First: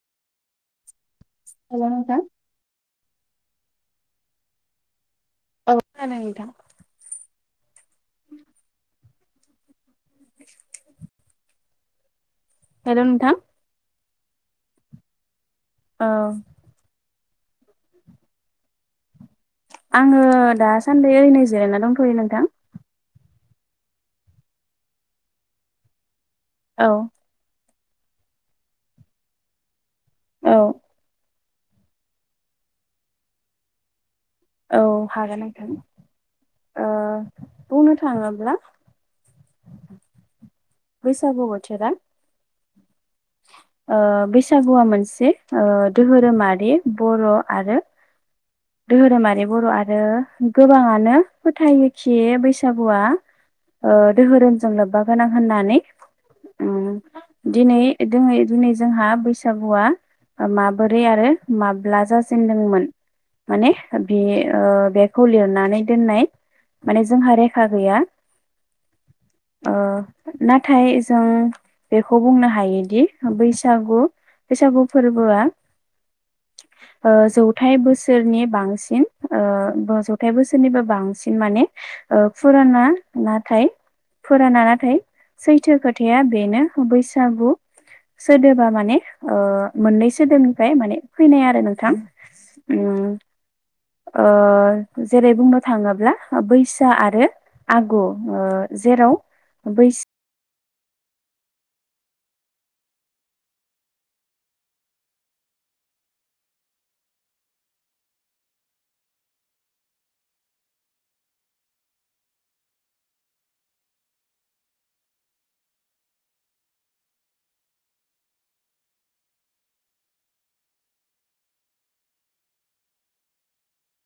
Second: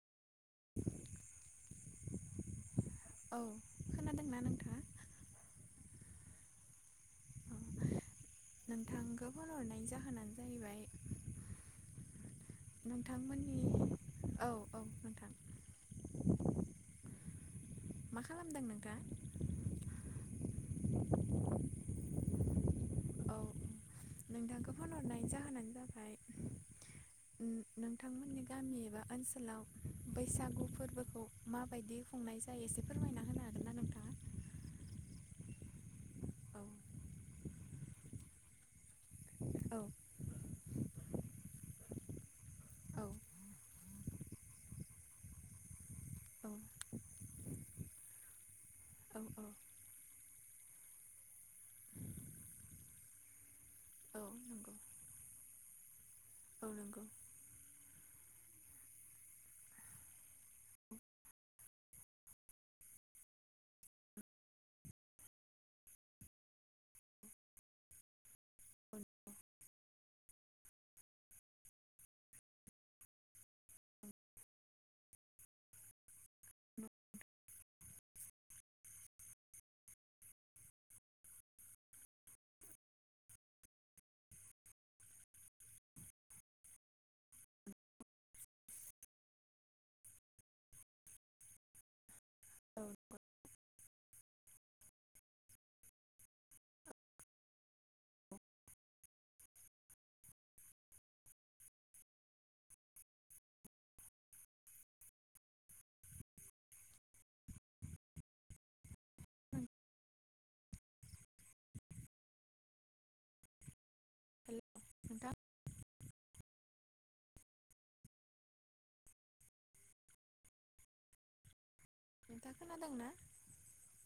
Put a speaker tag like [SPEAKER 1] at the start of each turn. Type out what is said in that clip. [SPEAKER 1] [inaudible]
[SPEAKER 2] हेल' नोंथां।
[SPEAKER 1] औ खोनादोंना नोंथाङा?
[SPEAKER 2] औ खोनादों नोंथां।
[SPEAKER 1] औ नोंथांखौ फन हरनायनि जाहोनानो जाहैबाय
[SPEAKER 2] हेल' नोंथां
[SPEAKER 1] नोंथांमोननि औ औ नोंथां।
[SPEAKER 2] औ
[SPEAKER 1] मा खालामदों नोंथां?
[SPEAKER 2] आङो दासान्दि ओरैनोै जिरायना दंथ'यो नोंथां।
[SPEAKER 1] औ नोंथांखौ फन हरनाय जाहोनानो जाबाय
[SPEAKER 2] औ
[SPEAKER 1] नोंथांमोननि गामि एबा ओनसोलाव
[SPEAKER 2] औ
[SPEAKER 1] बैसागु फोरबोखौ माबायदि खुंनाय जायो एसे फोरमायना होनो हागोन ना नोंथाङा?
[SPEAKER 2] औ हागोन नोंथां।
[SPEAKER 1] औ
[SPEAKER 2] ओ बुंनो थाङोब्ला
[SPEAKER 1] औ
[SPEAKER 2] बेैसागु बोथोरा
[SPEAKER 1] औ
[SPEAKER 2] ओ बैसागुआ मोनसे ओ
[SPEAKER 1] औ
[SPEAKER 2] दोहोरोमारि बर' आरो
[SPEAKER 1] औ औ
[SPEAKER 2] दोहोरोमारि बर' आरो गोबाङानो फोथायोखि बैसागुआ ओ
[SPEAKER 1] औ
[SPEAKER 2] दोहोरोमजों
[SPEAKER 1] नंगौ
[SPEAKER 2] लोब्बा गोनां होननानै
[SPEAKER 1] औ
[SPEAKER 2] उम
[SPEAKER 1] नंगौ
[SPEAKER 2] दिनै दोंनै दिनै जोंहा बैसागुआ माबोरै आरो माब्ला जाजेनदोंमोन माने बे ओ बेखौ लिरनानै दोननाय माने जोंहा रेखा गैया।
[SPEAKER 1] औ
[SPEAKER 2] ओ नाथाय जों बेखौ बुंनो हायोदि बैसागु बैसागु फोरबोआ ओ जौथाइ बोसो सोरनि बांसिन ओ जथाइ बोसोरनिबो बांसिन माने ओ फुराना नाथाय फुराना नाथाय सैथो खोथाया बेनो बैसागु सोदोबा माने ओ मोननै सोदोबनिफ्राय माने फैनाय आरो नोंथां उम
[SPEAKER 1] [unintelligible]
[SPEAKER 2] ओ जेरै बुंनो थाङोब्ला बैसा आरो आगु ओ जेराव बैसा
[SPEAKER 1] [unintelligible] नोंथाङा खोनादोंना